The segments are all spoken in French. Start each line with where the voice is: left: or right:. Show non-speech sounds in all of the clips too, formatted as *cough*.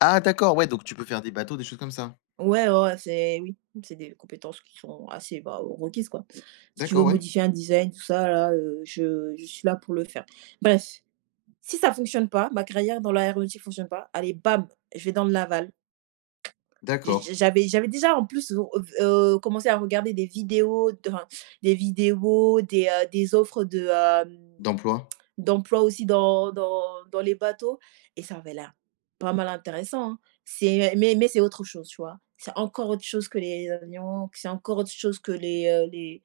left: Ah d'accord, ouais, donc tu peux faire des bateaux, des choses comme ça?
right: Ouais, oh, ouais, c'est oui, c'est des compétences qui sont assez, bah, requises, quoi. Si tu veux
left: D'accord, ouais.
right: modifier un design, tout ça là, heu, je je suis là pour le faire. Bref, si ça fonctionne pas ma carrière dans l'aéronautique fonctionne pas, allez bam, je vais dans le naval. J'ai
left: D'accord.
right: j'avais j'avais déjà en plus v heu, v heu, commencé à regarder des vidéos dans des vidéos des, heu, des offres de heu,
left: D'emploi.
right: d'emploi aussi dans dans dans les bateaux et ça avait l'air pas mal intéressant, hein? C'est mais mais, c'est autre chose, tu vois? C'est encore autre chose que les avions, puis c'est encore autre chose que les, heu, les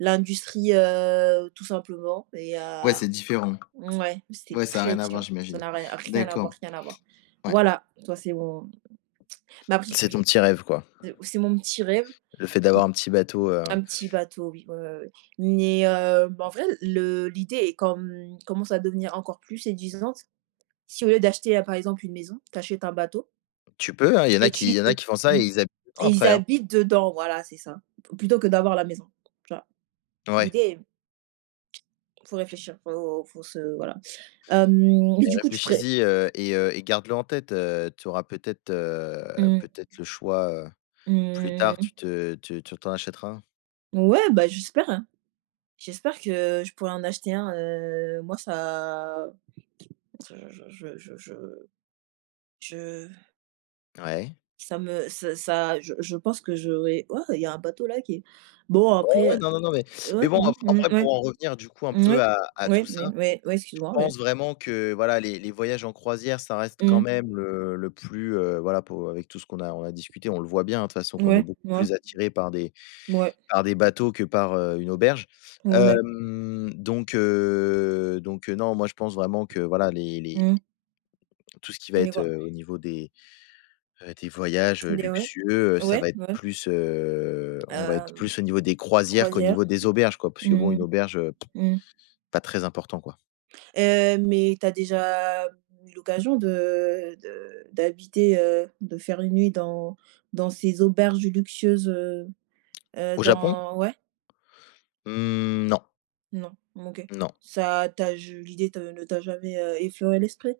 right: l'industrie, heu, tout simplement et
left: Ouais
right: heu,
left: c'est différent.
right: mouais c'était
left: Ouais ça a
right: très
left: rien à voir
right: divin. Ça
left: j'imagine.
right: n'a rien, rien à voir,
left: D'accord.
right: rien à voir.
left: Ouais.
right: Voilà, tu vois, c'est mon ma pri
left: C'est ton petit rêve, quoi.
right: c'est mon petit rêve.
left: Le fait d'avoir un petit bateau, heu
right: Un petit bateau, oui. Ouais, ouais, ouais, ouais. Mais heu, en vrai le l'idée est comme commence à devenir encore plus séduisante. Si au lieu d'acheter, heu, par exemple, une maison, tu achètes un bateau
left: Tu peux hein, il y en a
right: et
left: qui il
right: tu
left: y en a
right: heu,
left: qui font ça et
right: mmh,
left: ils habitent dedans
right: et ils
left: après, hein?
right: habitent dedans voilà c'est ça plutôt que d'avoir la maison. Tu vois?
left: Ouais.
right: L'idée est faut réfléchir, faut faut se voilà. Hem, mais
left: Beh,
right: du coup, tu pourrais
left: réfléchis-y, heu, et heu et garde-le en tête, heu tu auras peut-être, heu,
right: Mmh.
left: peut-être le choix, heu, plus
right: Mmh
left: tard.
right: mh, mmh.
left: Tu te tu t'en achèteras un.
right: Ouais, bah j'espère, hein? J'espère que je pourrais en acheter un, heu, moi, ça je je je je je je
left: Ouais.
right: ça me ça ça je je pense que j'aurais ouah il y a un bateau là qui est bon
left: Oh ouais,
right: après
left: non, non, non mais, mais
right: ouais,
left: bon,
right: mmh,
left: ap
right: mmh,
left: après
right: ouais,
left: pour en revenir du coup un peu
right: ouais,
left: à à tout
right: ouais,
left: ça,
right: ouais, ouais
left: je
right: excuse-moi, ouais.
left: pense vraiment que voilà les les voyages en croisière ça reste quand
right: Mmh.
left: même, heu, le plus, heu, voilà pour avec tout ce qu'on a on a discuté, on le voit bien, hein, de toute façon qu'on est
right: Ouais,
left: beaucoup
right: ouais.
left: plus attirés par des,
right: Mouais.
left: par des bateaux que par, heu, une auberge.
right: Où on est
left: Hem, donc heu, donc heu, non, moi je pense vraiment que voilà les, les
right: Mmh mh.
left: Tout ce qui va être,
right: *unintelligible*
left: heu, au niveau des, heu, des voyages, heu,
right: Des ouais,
left: luxueux, heu, ça
right: ouais,
left: va être
right: ouais.
left: plus, heu, on va être
right: Hem,
left: plus au niveau des croisières qu'au
right: croisière.
left: niveau des auberges quoi, parce que bon,
right: Mmh mh.
left: une auberge, heu,
right: Mmh.
left: pas très important, quoi.
right: Heu, mais tu as déjà eu l'occasion de de d'habiter, heu, de faire 1 nuit dans dans ces auberges luxueuses, heu heu,
left: Au Japon?
right: dans ouais?
left: Mmh, non.
right: Non, OK.
left: Non.
right: Ça t'a je l'idée te ne t'a jamais, heu, effleuré l'esprit?